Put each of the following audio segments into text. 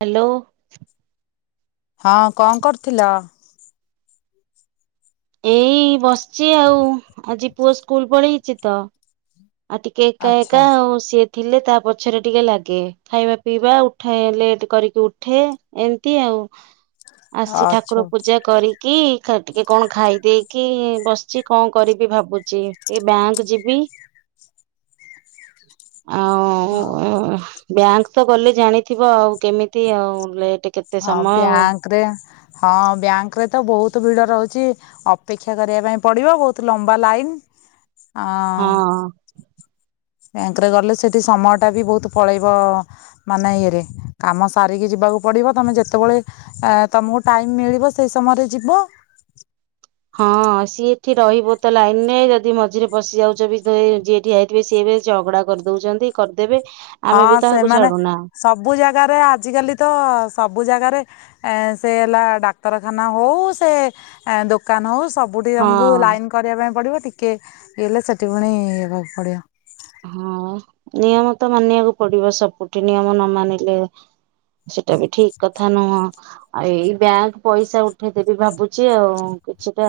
Hello. ହଁ କଣ କରୁଥିଲ। ଏଇ ବସ୍ୁ ଆଉ ଆଜି ପୁଅ ସ୍କୁଲ ପଢେଇଛି ତ ଆତି କେ କ ଆଚ୍ଛା ଏକ ସେ ଥିଲେ ତା ପଛରେ ଟିକେ ଲାଗେ ଖାଇବା ପିଇବା ଉଠା ଲେଟ କରିକି ଉଠେ ଏମିତି ଆଉ। ଆସି ଅଛୁ ଠାକୁର ପୂଜା କରିକି ଟିକେ କଣ ଖାଇଦେଇକି ବସିଛି କଣ କରିବି ଭାବୁଛି ଟିକେ ବ୍ୟାଙ୍କ ଯିବି। ହ ହଁ। ବ୍ୟାଙ୍କ ତ ଗଲେ ଜାଣିଥିବ ଆଉ କେମିତି ଆଉ। କେତେ ହଁ ସମୟ ବ୍ୟାଙ୍କ ରେ ହଁ ବ୍ୟାଙ୍କ ରେ ତ ବହୁତ ବ ଭିଡ ରହୁଛି ଅପେକ୍ଷା କରିବା ପାଇଁ ପଡିବ ବହୁତ ଲମ୍ବା ଲାଇନ ହଁ। ବ୍ୟାଙ୍କରେ ଗଲେ ସେଠି ସମୟଟା ବି ବହୁତ ପଳେଇବ ମାନେ ଇଏରେ କାମ ସାରିକି ଯିବାକୁ ପଡିବ ତମେ ଯେତେବେଳେ ତମକୁ ଟାଇମ ମିଳିବ ସେଇ ସମୟରେ ଯିବ। ହଁ ସିଏ ଏଠି ରହିବ ତ ଲାଇନରେ ଯଦି ମଝିରେ ପଶି ଯାଉଛ ଯିଏଠି ହେଇଥିବେ ସିଏ ବି ସେଝଗଡ଼ା କରିଦଉଛନ୍ତି କରି ହଁ ସେମାନେ ସବୁ ଜାଗାରେ ଆଜିକାଲି ତ ସବୁ ଜାଗାରେ ଏ ସେ ହେଲା ଡାକ୍ତରଖାନା ହଉ ସେ ଦୋକ ଦୋକାନ ହଉ ସବୁଠି ହଁ ତମକୁ ଲାଇନ କରିବା ପାଇଁ ପଡିବ ଟିକେ ହେଲେ ସେଠି ପୁଣି ହେବାକୁ ପଡିବ ହଁ ନିୟମ ତ ମାନିବାକୁ ପଡିବ ସବୁଠି ନିୟମ ନ ମାନିଲେ ସେଟା ବି ଠିକ କଥା ନୁହଁ ଆଉ ଏଇ ବ୍ୟାଙ୍କ ପଇସା ଉଠେଇଦେବି ଭାବୁଛି ଆଉ କିଛିଟା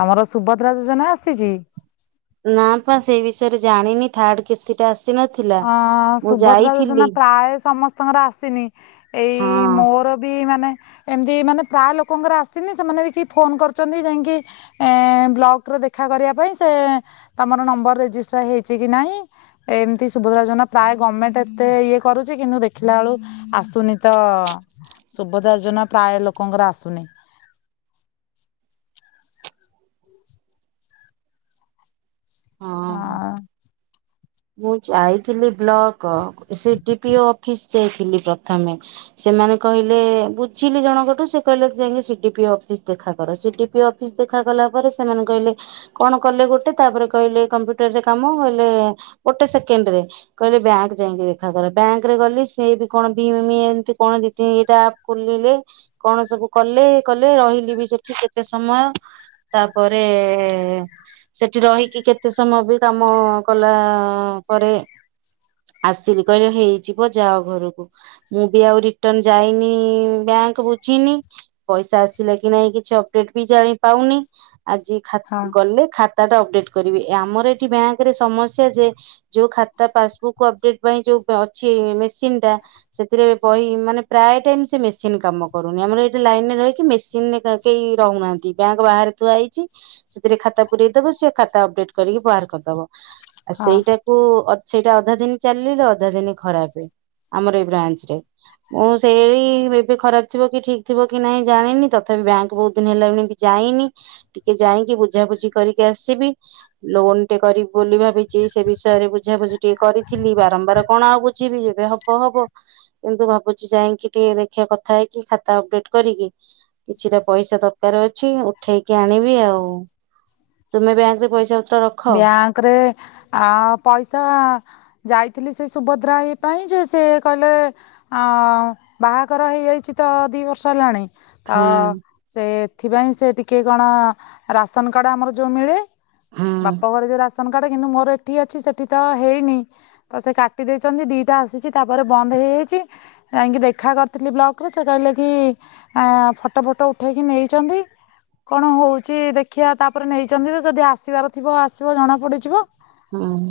ତମର ସୁଭଦ୍ରା ଯୋଜନା ଆସିଛି ନା ପା ସେଇ ବିଷୟରେ ଜାଣିନି ଥାର୍ଡ କିସ୍ତି ଟା ଆସିନଥିଲା ଅଁ ମୁଁ ସୁଭଦ୍ରା ଯୋଜନା ଯାଇଥିଲି ପ୍ରାୟ ସମସ୍ତଙ୍କର ଆସିନି ହଁ ଏଇ ମୋର ବି ମାନେ ଏମିତି ମାନେ ପ୍ରାୟ ଲୋକଙ୍କର ଆସିନି ସେମାନେ ବି କି ଫୋନ୍ କରୁଛନ୍ତି ଯାଇକି ବ୍ଲକରେ ଦେଖା କରିବା ପାଇଁ ସେ ତମର ନମ୍ବର ରେଜିଷ୍ଟର୍ ହେଇଛି କି ନାହିଁ ଏ ସୁଭଦ୍ରା ଯୋଜନା ପ୍ରାୟ ଗଭର୍ଣମେଣ୍ଟ ଏତେ ଇଏ କରୁଛି କିନ୍ତୁ ଦେଖିଲା ବେଳୁ ଆସୁନି ତ ସୁଭଦ୍ରା ଯୋଜନା ପ୍ରାୟ ଲୋକଙ୍କର ଆସୁନି ହଁ ମୁଁ ଯାଇଥିଲି ବ୍ଲକ କ ସେି ଡି ପିଓ ଅଫିସ ଯାଇ ଥିଲି ପ୍ରଥମେ ସେମାନେ କହିଲେ ବୁଝିଲି ଜଣଙ୍କଠୁ ସେ କହିଲେ ଯାଇକି ସିଡି ପି ଅଫିସ ଦେଖା କର ସିଡି ପି ଅଫିସ ଦେଖା କଲା ପରେ ସେମାନେ କହିଲେ କଣ କଲେ ଗୋଟେ ତାପରେ କହିଲେ କମ୍ପ୍ୟୁଟରରେ କାମ କହିଲେ ଗୋଟେ ସେକେଣ୍ଡ ରେ କହିଲେ ବ୍ୟାଙ୍କ ଯାଇକି ଦେଖା କର ବ୍ୟାଙ୍କରେ ଗଲି ସିଏ ବି କଣ ଭିମ ମି ଏମତି କଣ ଦି ତିନି ଦିଟା ଆପ ଖୋଲିଲେ କଣ ସବୁ କଲେ କଲେ ରହିଲି ବି ସେଠି କେତେ ସମୟ ତାପରେ ସେଠି ରହିକି କେତେ ସମୟ ବି କାମ କଲା ପରେ ଆସିଲି କହିଲେ ହେଇଯିବ ଯାଅ ଘରକୁ ମୁଁ ବି ଆଉ ରିଟର୍ଣ ଯାଇନି ବ୍ୟାଙ୍କ ବୁଝିନି ପଇସା ଆସିଲା କି ନାଇଁ କିଛି ଅପଡେଟ ବି ଜାଣିପଉନି ଆଜି ହଁ ଗଲେ ଖାତା ଟା ଅପଡେଟ୍ କରିବି ଆମର ଏଠି ବ୍ୟାଙ୍କ ରେ ସମସ୍ୟା ଯେ ଯୋଉ ଖାତା ପାସବୁକ୍ ଅପଡେଟ ପାଇଁ ଯୋଉ ଅଛି ମେସିନ ଟା ସେଥିରେ ବହି ମାନେ ପ୍ରାୟ ଟାଇମ ସେ ମେସିନ କାମ କରୁନି ଆମର ଏଇଠି ଲାଇନରେ ରହିକି ମେସିନ କେହି ରହୁନାହାନ୍ତି ବ୍ୟାଙ୍କ ବାହାରେ ଥୁଆ ହେଇଛି ସେଥିରେ ଖାତା ପୁରରେଇ ଦବ ସେ ଖାତା ଅପଡେଟ କରିକି ବାହାର କରିଦବ ହଁ ସେଟା ଅଧା ଦିନ ଚାଲ ଅଧା ଦିନ ଖରାପ ଆମର ଏଇ ବ୍ରାଞ୍ଚ ରେ ମୁଁ ସେଇ ଏବେ ଖରାପ ଥିବ କି ଠିକ ଥିବ କି ନହିଁ ଜାଣିନି ତଥାପି ବ୍ୟାଙ୍କ ବହୁତ ଦିନ ହେଲା ଯାଇନି ଟିକେ ଯାଇକି ବୁଝାବୁଝି କରିକି ଆସିବି ଲୋନ ଟେ କରିବି ବୋଲି ଭାବି ସେ ବିଷୟରେ ବୁଝାବୁଝି ଟିକେ କରି ଥିଲି ବାରମ୍ବାର କଣ ଆଉ ବୁଝିବି ଏ ହବ ହବ କିନ୍ତୁ ଭାବୁଛି ଯାଇକି ଟିକେ ଦେଖିବା କଥା ହେଇକି ଖାତା ଅପଡେଟ କରିକି କିଛିଟା ପଇସା ଦରକାର ଅଛି ଉଠେଇକି ଆଣିବି ଆଉ ତୁମେ ବ୍ୟାଙ୍କ ରେ ପଇସା ପତ୍ର ରଖ ବ୍ୟାଙ୍କ ରେ ଆ ପଇସା ଯାଇ ଥିଲି ସେ ସୁଭଦ୍ରା ହେ ପାଇଁ ଯେ ସେ କହିଲେ ବାହାଘର ହେଇଯାଇଛି ତ ଦୁଇ ବର୍ଷ ହେଲାଣି ତ ହୁଁ ସେ ଏଥିପାଇଁ ସେ ଟିକେ କଣ ଅ ରାସନକାର୍ଡ ଆମର ଯୋଉ ମିଳେ ହୁଁ ବାପା ଘର ଯୋଉ ରା କଡେ କିନ୍ତୁ ମୋର ଏଠି ଅଛି ସେଠି ତ ହେଇନି ତ ସେ କାଟିଦେଇଛନ୍ତି ଦିଟା ଆସିଚି ତାପରେ ବନ୍ଦ ହେଇଯାଇଛି ଯାଇଁକି ଦେଖା କରିଥିଲି ବ୍ଲକ ରେ ସେ କହିଲେ କି ଅ ଫଟ ଫଟ ଉଠେଇକି ନେଇଛନ୍ତି କଣ ହୋଉଚି ଦେଖିଆ ତାପରେ ନେଇଛନ୍ତିତ ଯଦି ଆସିବାର ଥିବ ଆସିବ ଜଣାପ ପଡ଼ିଯିବ ହଁ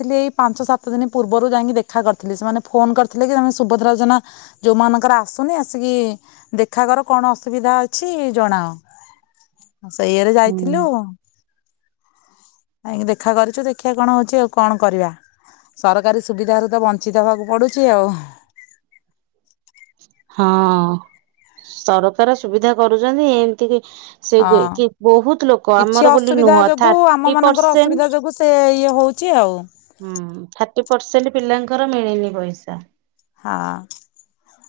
ଥିଲି ଏଇ ପାଞ୍ଚ ସାତ ଦିନ ପୂର୍ବରୁ ଯାଇକି ଦେଖା କରିଥିଲି ସେମାନେ ଫୋନ କରିଥିଲେ କି ତମେ ସୁଭଦ୍ରାଚନା ଯୋଉମାନଙ୍କର ଆସୁନି ଆସିକି ଦେଖା କର କଣ ଅସୁବିଧା ଅଛି ଜଣାଅ ସେଇୟରେ ହୁଁ ଯାଇଥିଲୁ ଆାଇକ ଦେଖା କରିଛୁ ଦେଖିବା କଣ ହଉଛି ଆଉ କଣ କରିବା ସରକାରୀ ସୁବିଧାାରୁ ତ ବଞ୍ଚିତ ହବାକୁ ପଡୁଛି ଆଉ ହଁ ସରକାର ସୁବିଧା କରୁଛନ୍ତି ଏମିତି କି ସେ ହଁ କି ବହୁତ ଲୋକ କିଛି ଆମର ବୋଲି ଅସୁବିଧା ନୁହଁ ଯୋଗୁ ଆମ ଥାର୍ଟି ମାନଙ୍କର ଅସୁବିଧା ପରସେଣ୍ଟ ଯୋଗୁ ସେ ଇଏ ହଉଛି ଆଉ ହୁଁ ଥାର୍ଟି ପରସେଣ୍ଟ ପିଲାଙ୍କର ମିଳିନି ପଇସା ହଁ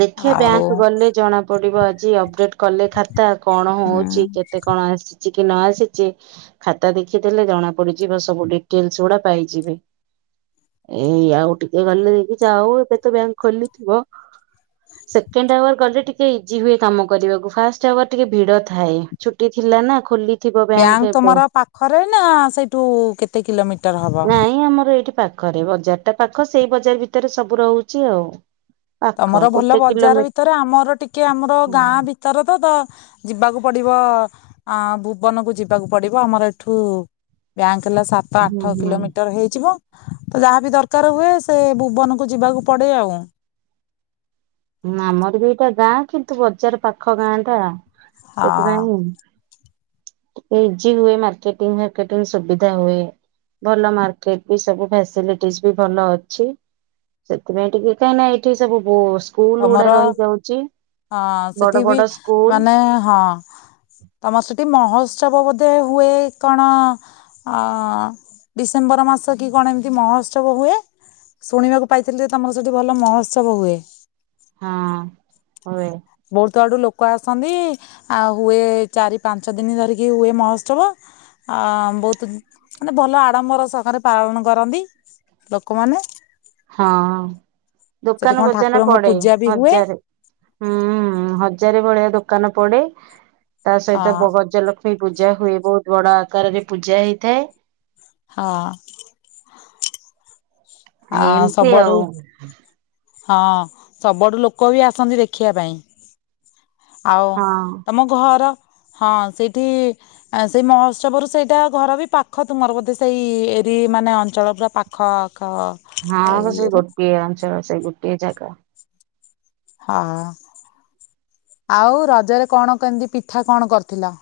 ଦେଖେ ଆଉ ବ୍ୟାଙ୍କ ଗଲେ ଜଣା ପଡିବ ଆ ଜ ଅପଡେଟ କଲେ ଖାତା କଣ ହୁଁ ହଉଛି କେତେ କଣ ଆସିଛି କି ନ ଆସିଛି ଖାତା ଦେଖିଦେଲେ ଜଣା ପଡିଯିବ ସବୁ ଡିଟେଲସ ଗୁଡା ପାଇଯିବେ ଏଇ ଆଉ ଟିକେ ଗଲେକି ଯା ଏବେ ତ ବ୍ୟାଙ୍କ ଖୋଲିଥିବ ସେକେଣ୍ଡ ଆୱାର ଗଲେ ଟିକେ ଇଜି ହୁଏ କାମ କରିବାକୁ ଫାଷ୍ଟ ଆୱାର ଟିକେ ଭିଡ ଥାଏ ଛୁଟି ଥିଲା ନା ଖୋଲି ବ୍ୟାଙ୍କ ତମର ପାଖରେ ନା ସେଇଠୁ କେତେ କିଲୋମିଟର ହବ ନାଇଁ ଆମର ଏଇଠି ପାଖରେ ବଜାର ଟା ପାଖ ସେଇ ବଜାର ଭିତରେ ସବୁ ରହୁଛି ଆଉ ପାଖ ତମର ଭଲ ଗୋଟେ ବଜାର କିଲୋମିଟର ଭିତରେ ଆମର ଟିକେ ଆମର ହୁଁ ଗାଁ ଭିତରେ ତ ତ ଯିବାକୁ ପଡ ଭୁବନକୁ ଯିବାକୁ ପଡ ଆମରଠୁଙ୍କ ହେଲା ସାତ ଆଠ ହୁଁ। କିଲୋମିଟର ହେଇଯିବ ତ ଯାହା ବିି ଦରକାର ହୁଏ ସେ ଭୁବନକୁ ଯିବାକୁ ପଡେ ଆଉ ଆମର ବି ଏଇଟା ଗାଁ କିନ୍ତୁ ବଜାର ପାଖ ଗାଁ ଟା ହଁ ସେଥିପାଇଁ କେଯି ହୁଏ। ମାର୍କେଟି ଫାର୍କେଟିଂ ସୁବିଧା ହୁଏ। ଭଲ ମାର୍କେଟ ବି ସବୁ ଫସିଲିଟି ବି ଭଲ ଅଛି, ସେଥିପାଇଁ ଟିକେ କାହିଁ ଏଇଠି ସବୁ ସ୍କୁଲ ଗୁଡା ତମର ରହିଯାଉଛି ହଁ ବଡ ସେଠି ବି ବଡ ସ୍କୁଲ ମାନେ ହଁ ତମର ସେଠି ମହ ଉତ୍ସବ ବୋଧେ ହୁଏ କଣ ଅ ଡିସେମ୍ବର ମାସ କି କଣ ଏମିତି ମହୋତ୍ସବ ହୁଏ। ଶୁଣିବାକୁ ପାଇଥିଲି ଯେ ତମର ସେଠି ଭଲ ମହୋତ୍ସବ ହୁଏ। ହଁ ହଏ ବହୁତ ଆଡୁ ଲୋକ ଆସନ୍ତି ଆ ହୁଏ। ଚାରି ପାଞ୍ଚ ଦିନ ଧରିକି ହୁଏ। ମହୋତ୍ସବ ଆ ବହୁତ ମାନେ ଭଲ ଆଡମ୍ବର ସଖରେ ପାଳନ କରନ୍ତି ଲୋକମାନେ। ହଁ ସେଠି ଦୋକାନ କଣ ବୋଜାନ ଠାକୁରଙ୍କ ପଡେ ପୂଜା ବି ହୁଏ ହଜାରେ ହୁଁ ହଁ ହଜାରେ ଭଳିଆ ଦୋକାନ ପଡେ ତା ହଁ ସହିତ ବଗଜାଲ ପୂଜା ହୁଏ ବହୁତ ବଡ ଆକାରରେ ପୂଜା ହେଇଥାଏ। ହଁ ଆ ଏମତି ସବୁଆଡୁ ଆଉ ହଁ ସବୁଠୁ ଲୋକ ବି ଆସନ୍ତି ଦେଖିବା ପାଇଁ ଆଉ ହଁ ତମ ଘର ହଁ ସେଇଠି ସେଇ ମହୋତ୍ସବରୁ ସେଇଟା ଘର ବି ପାଖ ତୁମର ବୋଧେ ସେଇ ଏରି ମାନେ ଅଞ୍ଚଳ ପୁରା ପାଖ ହଁ ସେଇ ଇଏର ଗୋଟିଏ ଅଞ୍ଚଳ ସେଇ ଗୋ କେଏ ଜାଗା ହଁ ଆଉ ରଜରେ କଣ କେମିତି ପିଠା କଣ କରିଥିଲ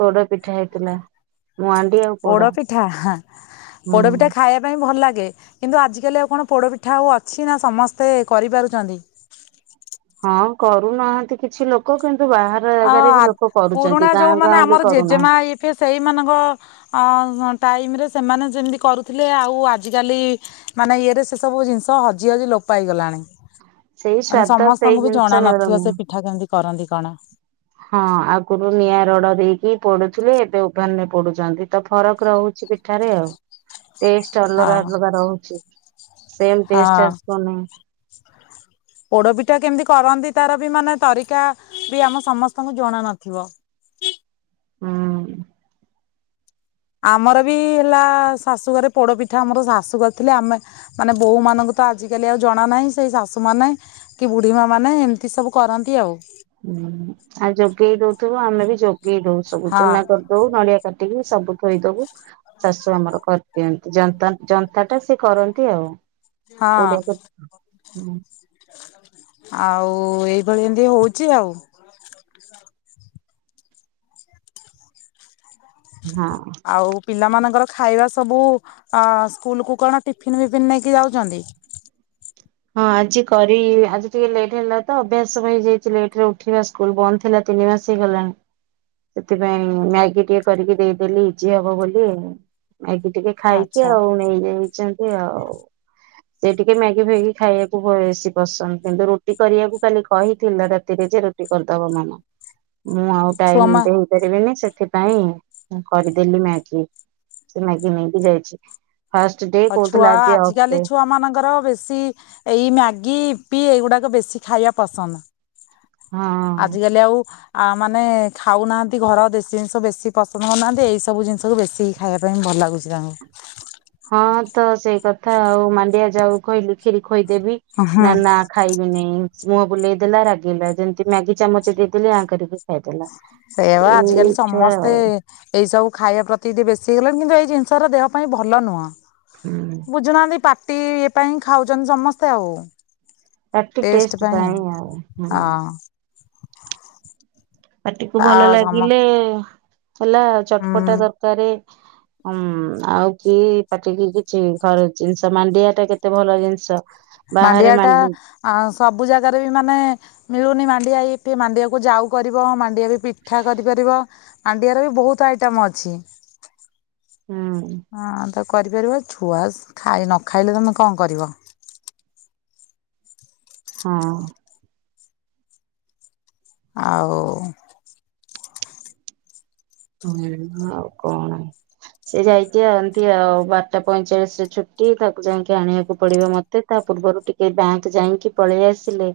ପୋଡ଼ା ପିଠା ହେଇଥିଲା। ମୁହାଣ୍ଡି ଆଉ ପୋଡ ପୋଡପିଠା ହୁଁ। ପୋଡପିଠା ଖାଇବା ପାଇଁ ଭଲ ଲାଗେ କିନ୍ତୁ ଆଜିକାଲି ଆଉ କଣ ପୋଡ ପିଠା ହଉ ଅଛି ନା ସମସ୍ତେ କରିପାରୁଛନ୍ତି। ହଁ କରୁନାହାନ୍ତି କିଛି ଲୋକ କିନ୍ତୁ ବାହାର ଆ ଜାଗାରେ ବି ଲୋକ କରୁଛନ୍ତି ପୁରୁଣା ଗାଁ ଯୋଉମାନୋନ ଗାଉଁଲି ଆମର ଜେଜେମା କରୁନାହାନ୍ତି। ଇଏ ସେଇମାନାନଙ୍କ ଅ ଟାଇମ ରେ ସେମାନେ ଯେମିତି କରୁଥିଲେ। ଆଉ ଆଜିକାଲି ମାନେ ଇଏରେ ସେସବୁ ଜିନିଷ ହଜି ହଜି ଲୋପ ହେଗଲାଣି ସେଇ ମାନେ ସ୍ଵାଦ ସେଇ ସମସ୍ତଙ୍କୁ ବି ଜିନିଷ ଜଣା ନଥିବ ମିଳୁନି ସେ ପିଠା କେମିତି କ ଦ ଗାଣ ହଁ ଆଗରୁ ନିଆଁ ରଡ ଦେଇକି ପଡୁଥିଲେ। ଏବେ ଉଭାନରେ ପଡୁଛନ୍ତି ତ ଫରକ ରହୁଛି ପିଠାରେ ଆଉ ଟେଷ୍ଟ ଅଲଗା ହଁ ଅଲଗା ରହୁଛି ସେମ୍ ଟେଷ୍ଟ ଆସନି ପୋଡପିଠା କେମିତି କରନ୍ତି ତାର ବି ମାନେ ତରିକା ବି ଆମ ସମସ୍ତଙ୍କୁ ଜଣା ନଥିବ। ହୁଁ। ଆମର ବି ହେଲା ଶାଶୁଘରେ ପୋଡପିଠା ଆମର ଶାଶୁ କରିଥିଲେ ଆମେ ମାନେ ବୋଉ ମନଙ୍କୁ ତ ଆଜିକାଲି ଆଉ ଜଣା ନାହିଁ ସେଇ ଶାଶୁମାନେ କି ବୁଢ଼ୀମା ମାନେ ଏମିତି ସବୁ କରନ୍ତି ଆଉ। ହୁଁ ଆଉ ଯୋଗେଇ ଦଉ। ିବୁ ଆମ ବି ଯୋଗ [unintelligible] ଯୋଗେଇ ଦଉ ସବୁ ହଁ ଚୁନା କରିଦଉ ନଡ଼ିଆ କା ଠିକି ସବୁ ଥୋଇଦବୁ ଶାଶୁ ଆମର କରିଦିଅନ୍ତି ଜନ୍ତା ଜନ୍ତା ଟା ସେଏ କରନ୍ତି ଆଉ। ହଁ ପଡ କ [unintelligible] ହୁଁ ଆଉ ଏଇଭଳି ଏମିତି ହଉଛି ଆଉ। ହଁ ଆଉ ପିଲାମାନଙ୍କ ତାଙ୍କର ଖାଇବା ସବୁ ଅମସ୍କୁଲ କୁ କଣ ଟିଫିନ ବିଫନ୍ ନେଇକି ଯାଉଛନ୍ତି ହଁ ଆଜି କରି ଆଜି ଟିକେ ଲେଟ୍ ହେଲା ତ ଅଭ୍ୟାସ ହୋଇଯାଇଛି ଲେଟରେ ଉଠିବା ସ୍କୁଲ ବନ୍ଦ ଥିଲା ତିନି ମାସ ହେଇଗଲାଣି ସେଥିପାଇଁ ମ୍ୟାଗି ଟିକେ କରିକି ଦେଇଦେଲି ଇଜି ହବ ବୋଲି। ମ୍ୟାଗି ଟିକେ ଖାଇକି ଆଚ୍ଛା ଆଉ ନେଇଯାଇଚନ୍ତି ଆଉ। ସେ ଟିକେ ମ୍ୟାଗି ପ୍ୟାଗି ଖାଇବାକୁ ବେଶୀ ପସନ୍ଦ କିନ୍ତୁ ରୁଟି କରିବାକୁ ଖାଲି କହିଥିଲା ରାତିରେ ଯେ ରୁଟି କରିଦବ ମାମା। ମୁଁ ଆଉ ଛୁଆ ଟାଇମ ମା ଦେଇପାରିବିନି ସେତ୍ ସେଥିପାଇଁ ମୁଁ କରିଦେଲି ମ୍ୟାଗି ସେ ମ୍ୟାଗି ନେଇକି ଯାଇଛି। ଫାଷ୍ଟ ଡେ ଅ ଛୁଆ କହୁଥିଲା ଆଜି ଅଫ୍ ଆଜିକାଲି ଡେ ଛୁଆ ମାନଙ୍କର ବେଶୀ ଏଇ ମ୍ୟାଗି ପି ଏଇଗୁଡ଼ାକ ବେଶୀ ଖାଇବା ପସନ୍ଦ। ହଁ। ଆଜିକାଲି ଆଉ ଉ ମାନେ ଏ ଖାଉନାହାନ୍ତି ଘର ଦେଶୀ ଜିନିଷ ବେଶୀ । ପସନ୍ଦ କରୁନାହାନ୍ତି ଏଇ ସବୁ ଜିନିଷକୁ ବେଶୀ ଖାଇବା ପାଇଁ ଭଲ ଲାଗୁଛି ତାଙ୍କୁ। ହଁ ତ ସେଇ କଥା ଆଉ ମାଣ୍ଡିଆ ଜାଉ କଇଲୁ ଖୀର୍ ଖୋଇଦେବି ହଁ। ନା ନା ଖାଇବିନି। ମୁହଁ ବୁଲେଇ ଦେଲା ରାଗିଇଲା ଯେମିତି ମ୍ୟାଗି ଚାମଚ ଦେଇଦେଲି ଆଁ କରିକି ଖାଇଦେଲା। ସେଇଆ ବା ଆଜିକାଲି ଏଇ ଛୁଆ ସମସ୍ତେ ଆଉ ଏଇ ସବୁ ଖାଇବା ପ୍ରତି ଟିକେ ବେଶୀ ହେଇଗଲେଣି କିନ୍ତୁ ଏଇ ଜିନିଷର ଦେହ ପାଇଁ ଭଲ ନୁହଁ। ହୁଁ। ବୁଝନାନ୍ତି ପା ଟି ଇ ପାଇଁ ଖାଉଛନ୍ତି ସମସ୍ତେ ଆଉ। ପାଟି ଟେଷ୍ଟ ପାଇଁ ଆଉ ହୁଁ ହଁ ପାଟିକୁ ଆ ଭଲ ସମ ଲାଗିଲେ ଏ ହେଲା ଚଟପଟା ହୁଁ ଦରକାରେ। ଅମ୍ ଆଉ କି ପାଟିକି କିଛି ଘର ଜିନିଷ ମାଣ୍ଡିଆ ଟା କେତେ ଭଲ ଜିନିଷ। ବାହାରେ ମାଣ୍ଡିଆ ଟା ମାଣ୍ଡି ହୁଁ ସବୁ ଜାଗାରେ ବି ମାନେ ମିଳୁନି ମାଣ୍ଡିଆ ମାଣ୍ଡିଆକୁ ଯାଉ କରିବ ମା ଆ ବି ପିଠା କରିପାରିବ ମାଣ୍ଡିଆ ର ବି ବହୁତ ଆଇଟମ ଅଛି ହଁ କରିପାରିବ ଛୁଆ ଖାଇ ନ ଖାଇଲେ ତମେ କଣ କରିବ ହଁ ଆଉ ହୁଁ ଆଉ କଣ ସେ ଯାଇଛି ଏନ୍ତି ଆଉ ବାରଟା ପଇଁଚାଳିଶ ରେ ଛୁଟି ତାକୁ ଯାଇକି ଆଣିବାକୁ ପଡିବ ମତେ ତା ପୂର୍ବରୁ ଟିକେ ବ୍ୟାଙ୍କ ଯାଇକି ପଳେଇ ଆସିଲେ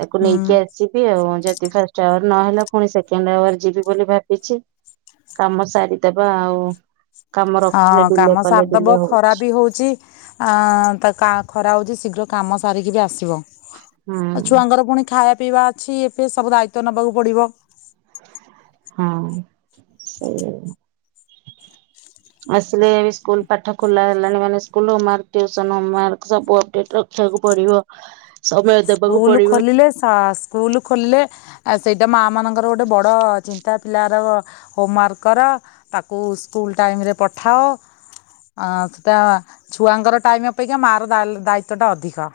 ତାକୁ ହୁଁ ନେଇକି ଆସିବି ଆଉ ଯଦି ଫାଷ୍ଟ ଆୱାର ନହେଲା ପୁଣି ସେକେଣ୍ଡ ଆୱାର ଯିବି ବୋଲି ଭାବିଛି କାମ ସାରିଦବା ଆଉ କାମ ରଖିଲେ ହଁ ଡିଲେ କାମ କଲେ ଡିଲେ ସାରିଦବ ଖରା ହଉଛି ବି ହଉଛି ଆ ତା ଖରା ହଉଛି ଶୀଘ୍ର କାମ ସାରିକି ବି ଆସିବ ହୁଁ ଆଉ ଛୁଆଙ୍କର ପୁଣି ଖାଇବା ପିଇବା ଅଛି ଏବେ ସବୁ ଦାୟିତ୍ୱ ନେବାକୁ ପଡିବ ହଁ ସେଆ ଆସିଲେ ଏ ସ୍କୁଲ ପାଠ ଖୋଲା ହେଲାଣି ମାନେ ସ୍କୁଲ ହୋମୱର୍କ ଟିୟୁସନ ହୋମୱର୍କ ସବୁ ଅପଡେଟ ରଖିବାକୁ ପଡିବ ସମୟ ଦେବାକୁ ସ୍କୁଲ ପଡିବ ଖୋଲିଲେ ସ୍କୁଲ ଖୋଲିଲେ ସେଇଟା ମା ମାନଙ୍କର ଗୋଟେ ବଡ ଚିନ୍ତା ସେ ତା ପିଲାର ହୋମୱାର୍କ କର ତାକୁ ସ୍କୁଲ ଟାଇମରେ ପଠାଅ ସେଟ ଛୁଆଙ୍କର ଟାଇମ ଅପେକ୍ଷା ମାର ଦାୟିତଵଟା ଅଧିକ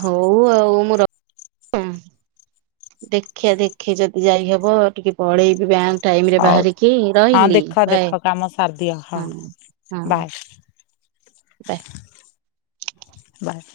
ହଉ ଆଉ ମୁଁ ର ହଁ ଦେଖିଆ ଦେଖି ଯଦି ଯାଇ ହବ ଟିକେ ପଳେଇବି ବ୍ୟାଙ୍କ ଟାଇମରେ ହଉ ବାହାରିକି ହଁ ରହିଲି ଦେଖ ବା ଦେଖ କାମ ସାରିଦିଅ ହଁ ହଁ ବାଏ ବା ବାସ୍